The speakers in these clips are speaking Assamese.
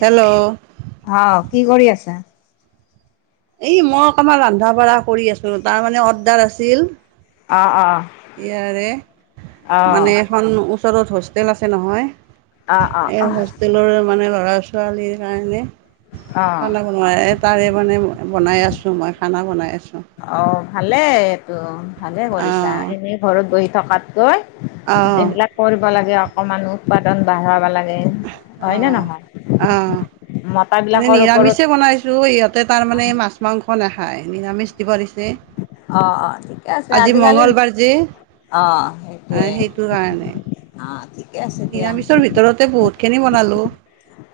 হেল্ল'! অ', কি কৰি আছা? এই মই অকণমান ৰন্ধা বঢ়া কৰি আছোঁ ৰ' তাৰমানে অৰ্ডাৰ আছিল। অ', অ'। ইয়াৰে, মানে অ', এখন ওচৰত হোষ্টেল আছে নহয়। অ', এ, অ', হোষ্টেলৰ মানে ল'ৰা ছোৱালীৰ কাৰণে অ'। বনাই তাৰে মানে বনাই আছোঁ মই, খানা বনাই আছোঁ। অ', ভালে এইটো ভালে কৰিছা, অঁ এনেই ঘৰত বহি থকাতকৈ। অঁ এইবিলাক কৰিব লাগে অকমান উৎপাদন বাঢ়াব লাগে। হয়নে অঁ নহয়, অঁ মতাবিলাকৰ ওপৰত টো ইহঁতে তাৰমানে অ', মাছ মাংস নাখায়, নিৰামিষ দিব দিছে। অ', অ', ঠিকে আছে আজি আজিকালি মঙলবাৰ যে অ', সেইটোৱে অ'। আছে এ, দিয়া নিৰামিষৰ ভিতৰতে বহুতখিনি বনালোঁ।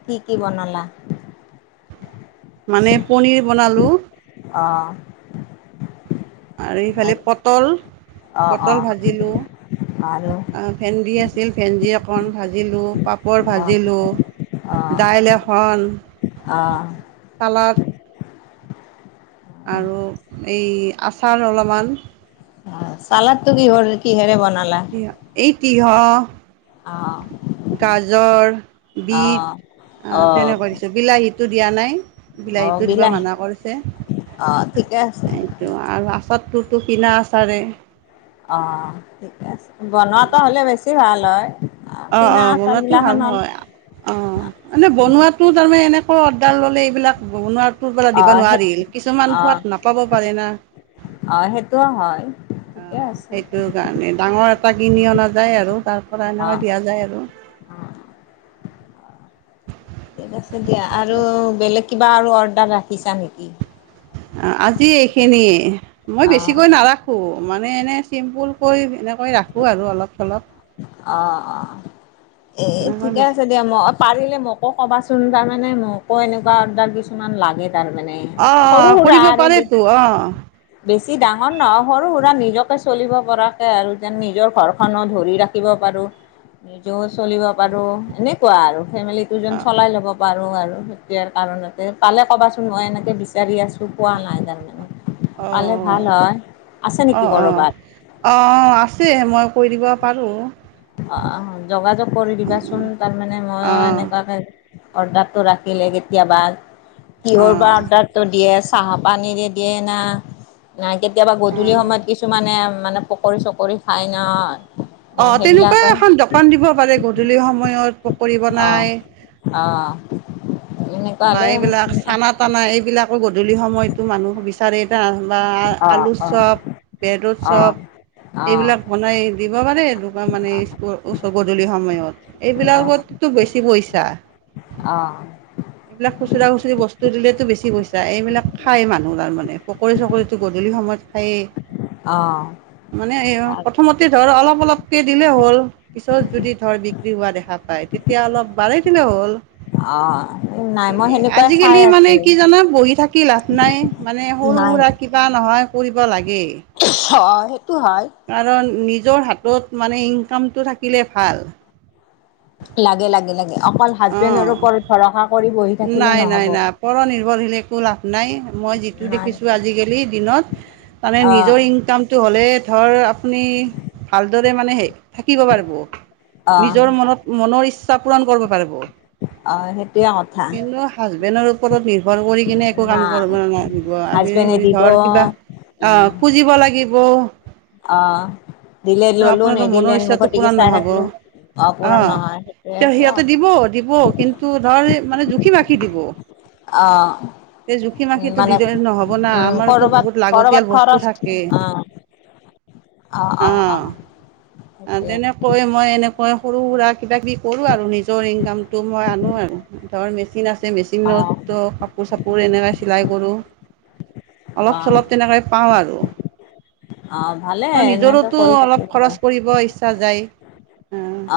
কি কি বনালা? মানে পনীৰ বনালোঁ। অ'। আৰু ইফালে পটল, অ', পটল অ', ভাজিলোঁ। আৰু ভেন্দি আছিল ভেন্দি অকণ ভাজিলোঁ পাপ পাপৰ অ', ভাজিলোঁ অ', দাইল এখন অ'। চালাত আৰু এই আচাৰ অলপমান চালাদটো কি কিহেৰে বনালা। এতিহ অ'। গাজৰ অ বিট অ তেনেকুৱা দিছোঁ বিলাহীটো দিয়া নাই। অ বিলাহীতটো দিবা বিলাহী মানা কৰিছে। অ ঠিকে আছে আৰু আচাৰটোতো কিনা আচাৰে। অ' ঠিক আছে বনোৱাটো হ'লে বেছি ভাল হয়। অ', কিনা অ' আচাৰ বনোৱাতো গিলাখান ভাল হ'ল হয়। অ' মানে বনোৱাতো তাৰমানে এনেকৈ অৰ্ডাৰ ললে এইবিলাক বনাত ত পৰােলা অ দিব সেই নোৱাৰিল কিছুমান অ সোৱাদ নাপাব পাৰে না। অ সেইটোও হয়। ঠিকে অ' আছে সেইটো কাৰণে ডাঙৰ এটা কিনি অনা যায় আৰু তাৰ পৰা অ এনেকা প যায় আৰু। ঠিক আছে দিয়া আৰু বেলেগ কিবা আৰু অৰ্ডাৰ ৰাখিছা নেকি? আজি এইখিনিয়ে মই অ বেছিকৈ নাৰাখো। ৰাখো মানে এনেই চিম্পুলকৈ এনেকৈ ৰাখো আৰু অলপ চলপ। অ', অ' এ এনেকৈ ঠিকে বেছি আছে দিয়া মোক পাৰিলে মোকো ক'বাচোন তাৰমানে মোকো এনেকুৱা অৰ্ডাৰ কিছুমান লাগে তাৰমানে। অ', সৰু অ' সুৰা কৰিব আৰু পাৰে তো অ'। বেছি ডাঙৰ নহও সৰু সুৰা নিজকে চলিব পৰাকে আৰু যেন নিজৰ ঘৰখনো ধৰি ৰাখ থ প নিজেও চলিব পাৰো এনেকুৱা আৰু ফেমিলিজন অ', চলাই ল'ব প পাৰো আৰু তেতিয়াৰ কাৰণতে কালে ক'বাচোন মই এনেকে গি আছো পোৱা নাই তাৰ পালে ভাল অ', হয় আছে নেকি অ', অ'। কৰ'ৰবাত? অ' আছে মই কৰি দিব পাৰোঁ অ' যোগাযোগ কৰি দিবাচোন তাৰমানানে মইো অ', এনেকুৱাকে অৰ্ডাৰটো ৰাখিলে কেতিয়াবা কিহৰ বা অ'। অৰ্ডাৰটো দিয়ে চাহ পানীৰে দিয়ে না ন কেতিয়াবা গধূলি সময়ত কিছুমানে মানে পকৰি চকৰি খায় ন। অ' তেনেকুৱা সেইবিলাকে এখন দোকান দিব পাৰে গধূলি সময়ত পকী অ', বনাই অ'। এনেকুৱা বা হ'লে এইবিলাক চানা তানা এইবিলাকো গধূলি সময়তো মানুহ বিচাৰেতি। বা অ', অ', আলুৰ অ', চপ বেডৰ অ', চপ এইবিলাক বনাই দিব পাৰে দু মানে স্ ওচ গধূলি সময়ত অ', এইবিলাকততো বেছি পইচা। অ'। এইবিলাক খুচুৰা খুচৰি বস্তু দিলেতো বেছি পইচা এইবিলাক খায় মানুহ তাৰমানে পকৰি চকৰিটো গধূলি সময়ত সেই। আহ। মানে এই প্ৰথমতে ধৰ অলপ অলপ ক দিলে হ'ল পিছত যদি ধৰ বিক্ৰী হোৱা দেখা পায় তেতিয়া অলপ বাঢ়ি দিলে হ'ল। অ'। নাই মই সেনেকুৱাই চাই আজিকালি মানে আছোঁ কি জানা বহি থাকে কি লাভ নাই মানে সৰু নাই সুৰা কিবা নহয় কৰিব লাগেই। অ' সেইটো হয়। কাৰণ নিজৰ হাতত মানে ইনকামটো থাকিলে ভাল। লাগে লাগে লাগে অকল হাজবেণ্ডৰ অঁ ওপৰত ভৰসা কৰি বহি থাকে নাই নাই নাই পৰ নিৰ্ভৰশীলে লাভ নাই মই যিটো নাই দেখিছো আজি কালি দিনত মানে অ নিজৰ ইনকাম টো হ'লে ধৰ আপুনি ভালদৰে মানে হেই থাকিব পাৰিব। অ নিজৰ মনত মনৰ ইচ্ছা পূৰণ কৰিব পাৰিব। অ' সেইটোয়ে কথা। কিন্তু হাজবেণ্ডৰ ওপৰত নিৰ্ভৰ কৰি কিনে একো না কাম কৰিব নালাগিব, আমি হাজবেণ্ডে দিব ধৰ কিবা উম অ' খুজিব লাগিব অ' দিলে ললো আপোনাৰো নিদিলে মুখৰ দিগে চাই থাকিলো। পূৰণ অ' নহয় সেইটোৱে তে সেইটোৱে সিহঁতে কথা দিব দিব কিন্তু ধৰ মানে জুখি মাখি দিব। অঁ। এই জুখি উ মাখিটো মানে দিলে নহ'ব না উম আমাৰতো কৰবাত বহুত লাগতিয়াল কৰবাত বস্তু খৰচ থাকে অ' অ' অ' অ' কৈ মই এনেকৈ সৰু সুৰা কিবাকিবি কৰোঁ আৰু নিজৰ ইনকামটো মই আনো আৰু। ধৰ মেচিন আছে, অ মেচিনতো কাপোৰ চাপোৰ এনেকৈ চিলাই কৰোঁ। অ অলপ চলপ তেনেকৈ পাওঁ আৰু। অ' ভালে ত এনেকে নিজৰতো কৰি অলপ থাকিব খৰচ কৰিব ইচ্ছা যায়।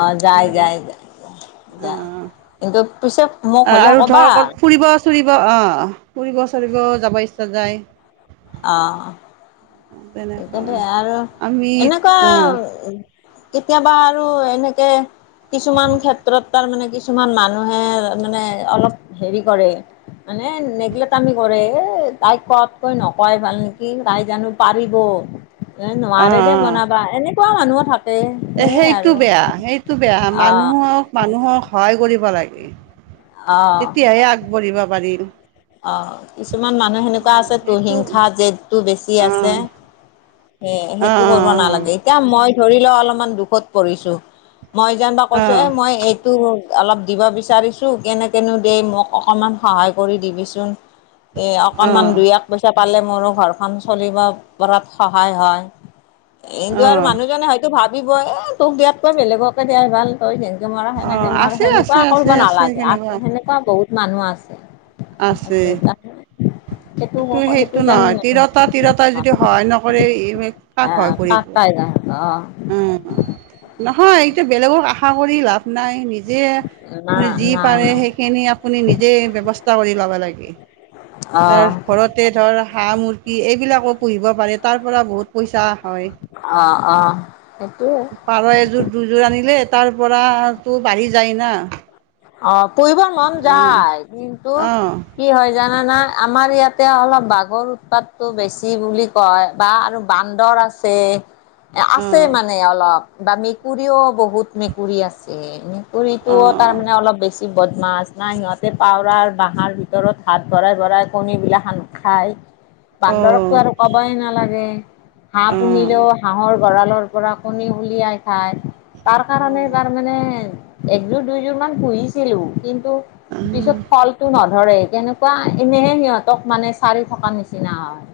অ' যায় যায় যায়, অ' কিন্তু পিছত আৰু ধৰক ফুৰিব চুৰিব অ' ফুৰিব চুৰিব যাব ইচ্ছা যায় অঁ। সতে তেনেকৈ আৰু আমি এনেকুৱা অঁ কেতিয়াবা আৰু এনেকে কিছুমান ক্ষেত্ৰত তাৰ মানে কিছুমান মানুহে মানে অলপ হেৰি কৰে। মানে নেগলেক্ট আমি কৰে, এ তাইক কোৱাতকৈ নকোৱাই ভাল নেকি তাই জানো পাৰি টো এ অঁ নোৱাৰে দে বনাবা এনেকুৱা মানুহো থাক এ সেইটো বেয়া সেইটো বেয়া, মানুহক মানুহক সহায় কৰিব লাগে, অ' অ' তেতিয়াহে আগবাঢ়িব পাৰিম। অ' কিছুমান মানুহ সেনেকুৱা অঁ আছে তো সেইটো হিংসা জেদটো বেছি আছে। অঁ এ অঁ সেইটো কৰিব নালাগে। এতিয়া মই ধৰি ল অলপমান দুখত পৰিছো, মই যেনিবা কৈছো এ অঁ মই তো অলপ দিব বিচাৰিছো, কেনে কেনো দেই মোক অকনমান সহায় কৰি দিবিচোন। এ অঁ অকনমান দুই এক পইচা পালে মোৰো ঘৰখন চলিব পৰাত সহায় হয়। এইতো আৰু অঁ মানুহজনে হয়তো ভাবিবই এ তোক দিয়াত কৈ বেলেগক দিয়াই ভাল তই যেনকে মৰা অঁ সেনেকে মৰ আছে আছে সেনেকুৱা আছে কৰিব আছে নালাগে আস কেনেকুৱা সেনেকুৱা বহুত মানুহ আছে। আছে তাত সেইটো সেইটো জেন নহয় তিৰতা তিৰতাই [unintelligible] যদি সহায় নকৰে কাক সহায় কৰিব [unintelligible] উম, নহয় এতিয়া বেলেগক আশা কৰি লাভ নাই নিজে না আপুনি যি নাই পাৰে নাই সেইখিনি আপুনি নিজে ব্যৱস্থা কৰি লবা লাগে। অ ধৰ ঘৰতে ধৰ হাঁহ মুৰ্গী এইবিলাকো পুহিব পাৰে তাৰ পৰা বহুত পইচা হয়। অ' অ' সেইটোয়ে। পাৰ এযোৰ দুযোৰ আনিলে, তাৰ পৰা তো বাঢ়ি যায় না! অ' পুহিব মন অ যায় কিন্তু অ কি হয় জানানা আমাৰ ইয়াতে অলপ বাঘৰ উৎপাতটো বেছি বুলি কয়। বা আৰু বান্দৰ আছে। অ আছে মানে অলপ বা মেকুৰীও বহুত মেকুৰী আছে। পুৰিতো অ তাৰমানে অলপ বেছি বদমাছ নাই সিহঁতে পাৱৰাৰ বাঁহৰ ভিতৰত হাত ভৰাই ভৰাই কণীবিলাক সান। অ বান্দৰকতো আৰু ক'বাই নালাগে। হাঁহ অ পুহিলেও, হাঁহৰ গঁৰা়লৰ পৰা কণী উলিয়াই খায়। তাৰ অ কাৰণে অ যাৰমানে একযোৰ দুইযোৰ মান পুহিছিলোঁ, কিন্তু অ কিন্তু ফলটো নধৰে, কেনেকুৱা এনেহে সিহঁতক মানে চাৰি থকা নিচিনা হয়।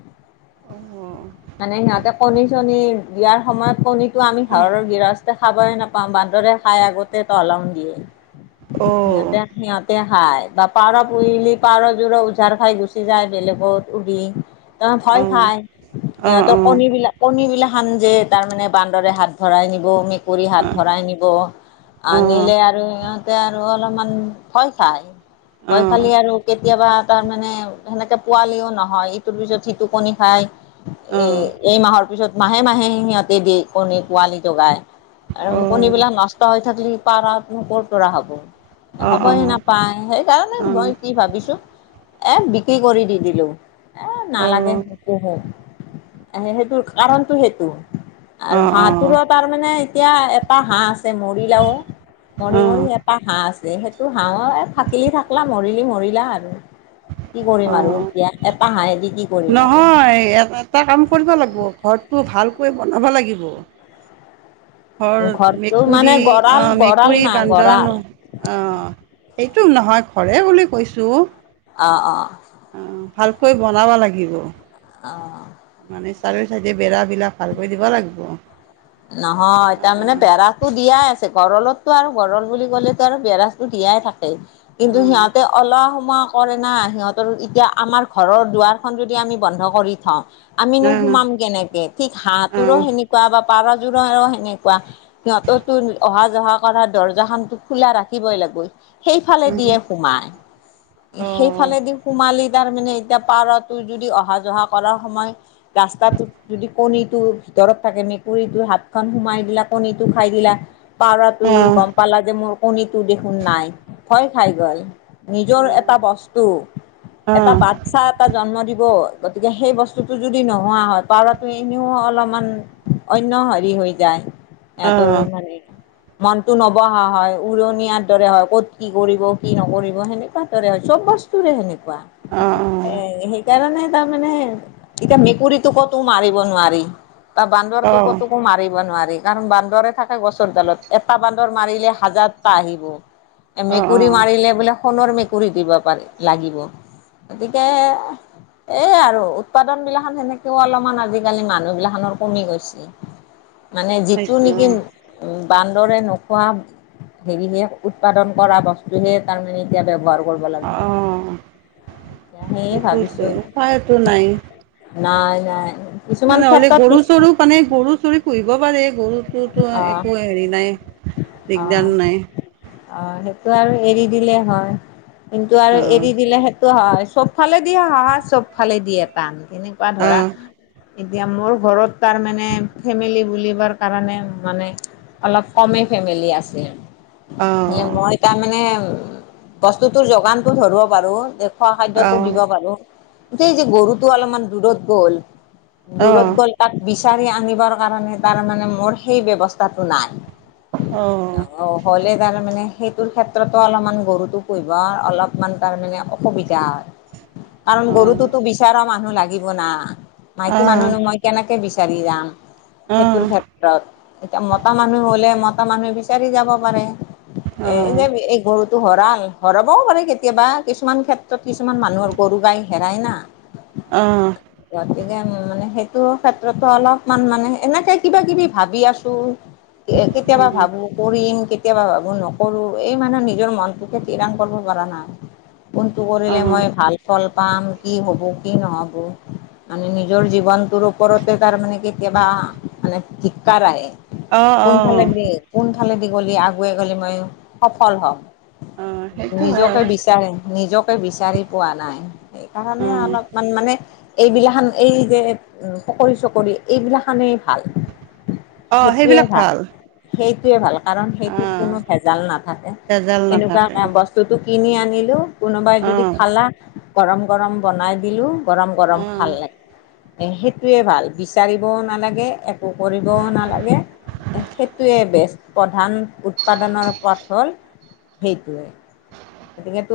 [inaudible] মানে সিহঁতে কণী চণী দিয়াৰ সময়ত কণীতটো আমি ঘৰৰ গৃহস্থ খাবই নাপাওঁ, বান্দৰেই খাই আগতে তহলং দিয়ে, অ অ অ অ অ অ অ অ অ সিহঁতে সিহঁতে খাই বা পাৰ পুহিলে, পাৰযোৰো উজাৰ খাই গুচি যায়, বেলেগত উৰি অ, ভয় খায়, সিহঁতৰ কণীবিলাক কণী বিলাক সান যে, তাৰমানানে বান্দৰে হাত ভৰাই নিব, মেক কুৰী ধৰি হাত ভৰাই নিব, আ অ অ নিলে আৰু সিহঁত আৰু অলপমান ভয় খাই, ভয় খালেই আৰু কেতিয়াবা তাৰমানে সেনেকে পোৱালিও নহয়, ইটোৰ পিছত সিটো কণী খায়। এ, এই মাহৰ পিছত, মাহে মাহে সিহঁতে দিয়ে কণী, পোৱালি জগায়। আৰু কণীবিলাক নষ্ট হৈ থাকিলে পাৰবোৰ ক'ৰ পৰা হ'ব? হ'বই নাপায়, সেইকাৰণে মই কি ভাবিছো? এই বিক্ৰী কৰি দি দিলো, এই নালাগে। এনে সেইটো, কাৰণতটো সেইটো আৰু হাঁহটোৰো তাৰমানে এতিয়া এটা হাঁহ আছে, মৰিলাও অ অ মৰিব হাঁহ আছে, সেইটো হাঁহ অ, থাকিল, থাকলা মৰিলি-মৰিলা আৰু কি কৰিম আমি এতিয়া? এটা হাহেহি কি কৰিম আৰু? হয়। এটা কাম কৰিব লাগিব, ঘৰটো ভালকৈ বনাব লাগিব। ঘৰ, ঘৰটো মেকুৰী, মানে গঁৰাল অ', গঁৰাল মেকুৰী না গঁৰাল বান্ধনো অ, এইটো নহয়, ঘৰেই বুলি কৈছোঁ। অ', অ'। অ, ভালকৈ বনাব লাগিব। অ'। মানে চাইডৰ চাইডে বেৰা বিলাক ভালকৈ দিব লাগিব। নহয়, তাৰমানে বেৰাটো দিয়াই আছে, গৰালতটো আৰু গৰল বুলি ক'লেতো আৰু বেৰা দিয়াই থাকে, অ কিন্তু সিহঁতে অলপ সময় কৰে না সিহঁতৰ, এতিয়া আমাৰ ঘৰৰ দুৱাৰখন যদি আমি বন্ধ কৰি থওঁ আমি সোমাম কেনেকে, ঠিক অ অ হাঁহো সেনেকুৱা বা পাৰযোৰো সেনেকুৱা। সিহঁতৰতো অহা যহা কৰা দৰ্জা খনটো খোলা ৰাখিবই লাগবই। সেইফালে দিয়ে সোমাই, সেইফালেদি সোমালি তাৰ মানে এতিয়া পাৰতো যদি অহা যহা কৰাৰ সময়, ৰাস্তাটোট যদি কণীটো ভিতৰত থাকে মেকুৰীটো হাতখন সোমাই দিলা কণীটো খাই দিলা। পাৰ অ তোই গ'ম পালা যে মোৰ কণীতটো দেখোন নাই, ভয় খাই গ'ল। নিজৰ এটা বস্তু, অ অ অ অ এটা বাট চা এটা জন্ম দিব, গতিকে সেই বস্তুটো যদি নোহোৱা হয়। পাৰত তোৱে এনেওঁ অলপমান অন্য হেৰি হৈ যায়। অ সিহঁতৰ মানে মনটো নবহা হয় উৰণীয়াৰ দৰে হয় ক'ত কি কৰিব কি নকৰিব সেনেকুৱা দৰে হয়। চব বস্তু তুৰে সেনেকুৱা। অ' অ'। এ সেইকাৰণে তাৰমানে এতিয়া মেকুৰীটো ক'তো মাৰিব নোৱাৰি। তাৰ অ বান্দৰটো ক'তকো মাৰিব নোৱাৰি। কাৰণ বান্দৰে থাকে গছৰ ডালত, এটা বান্দৰ মাৰিলে হাজাৰটা আহিব। অ অ অ মেকুৰী মাৰিলে বোলে সোণৰ মেকুৰী দিব পাৰি লাগিব। গতিকে এইয়ে আৰু উৎপাদন বিলাসন সেনেকুৱা অলপ আজিকালি মানুহ বিলাখনৰ কমি গৈছে। মানে যিটো নেকি বান্দৰে নোখোৱা হেৰিহে উৎপাদন কৰা বস্তুহে তাৰমানে এতিয়া ব্যৱহাৰ কৰিব লাগিব। সেইটোৱেতো এতিয়া সেয়ে ভাবিছো উপায়তো নাই নাই কিছুমান নহ'লে ক্ষেত্ৰত গৰু পিছ চৰু মানে গৰু চুৰি পুহিব পাৰে গৰুটোোতো অ একো হেৰি নাই অ দিগদান নাই অ সেইটো আৰু এৰি দিলে হয় কিন্তু আৰু অঁ এৰি দিলে স হয় চব ফালে দিয়ে সহা চব ফালে দিয়ে টান তেনেকুৱা ধৰা অঁ এতিয়া মোৰ ঘৰত তাৰ মানে ফেমিলি বুলিিবাৰ কাৰণে মানে অলপ কমেই ফেমিলি আছিল অঁ মই তাৰমানে উ বস্তুটোৰ যোগানতটো ধৰিব পাৰো খোৱা খাদ্্যতটো দিব পাৰো সেই যে গৰুতো অলপমান দূৰত গ'ল অঁ দূৰত অঁ গ'ল তাক বিচাৰি আনিবৰ কাৰণে তাৰ মানে মোৰ সেই ব্যৱস্থাটো নাই অ অ হ'লে তাৰমানে সেইটোৰ ক্ষেত্ৰতো অলপমান গৰুটো পুহব আৰু অলপমান তাৰমানানে অসুবিধা হয় কাৰণ অঁ গৰুটোোতো বিচৰা মানুহ লাগিব না অঁ মাইকী অঁ অঁ মানুহনো মই কেনেকে বিচাৰি যাম অঁ সেইটোৰ অঁ এতিয়া মতা মানুহ হলে মতা মানুহে বিচাৰি যাব পাৰে এ যে এই গৰু ো হঁৰাল হৰাবও পাৰে কেতিয়াবা কিছুমান ক্ষেত্ৰত কিছুমান মানুহৰ গৰু গাই হেৰাই না [inaudible] অঁ গতিকে মানে সেইটো ক্ষেত্ৰতো অলপমান মানে এনেকে কিবা কিবি ভাবি আছো কেতিয়াবা ভাবো কৰিম কেতিয়াবা ভাবো নকৰো এই মানুহে নিজৰ মনটোকে িৰাং কৰিব পৰা নাই কোনটো কৰিলে অঁ মই ভাল ফল পাম কি হ'ব কি নহ'ব মানে নিজৰ জীৱনটোৰ ওপৰতে তাৰ মানে কেতিয়াবা ধিক্কাৰায় অঁ পোন অঁ চালাগ গ কোনফালেদি গলি আগুৱে গলে মই সফল হম অঁ সেইটো হয় নিজকে বিচাৰে নিজকে বিচাৰি পোৱা নাই সেইকাৰণে অঁ অলপমান মানে এইবিলাখান এই যে চকৰি চকৰি এইবিলাখানেই ভাল অঁ সেইটোয়ে সেইবিলাক ভাল সেইটোয়ে ভাল কাৰণ সেইটোত অঁ কোনো ভেজাল নাথাকে ভেজাল এনেকুৱা নাথাকে বস্তুটো কিনি আনিলোঁ কোনোবাই যদি অঁ খালা গৰম গৰম বনাই দিলো গৰম গৰম অঁ খালে এ সেইটয়ে ভাল বিচাৰিবও নালাগে একো কৰিব নালাগে সেইটোৱে বেছ প্ৰধান উৎপাদনৰ পথ হ'ল সেইটোৱে গতিক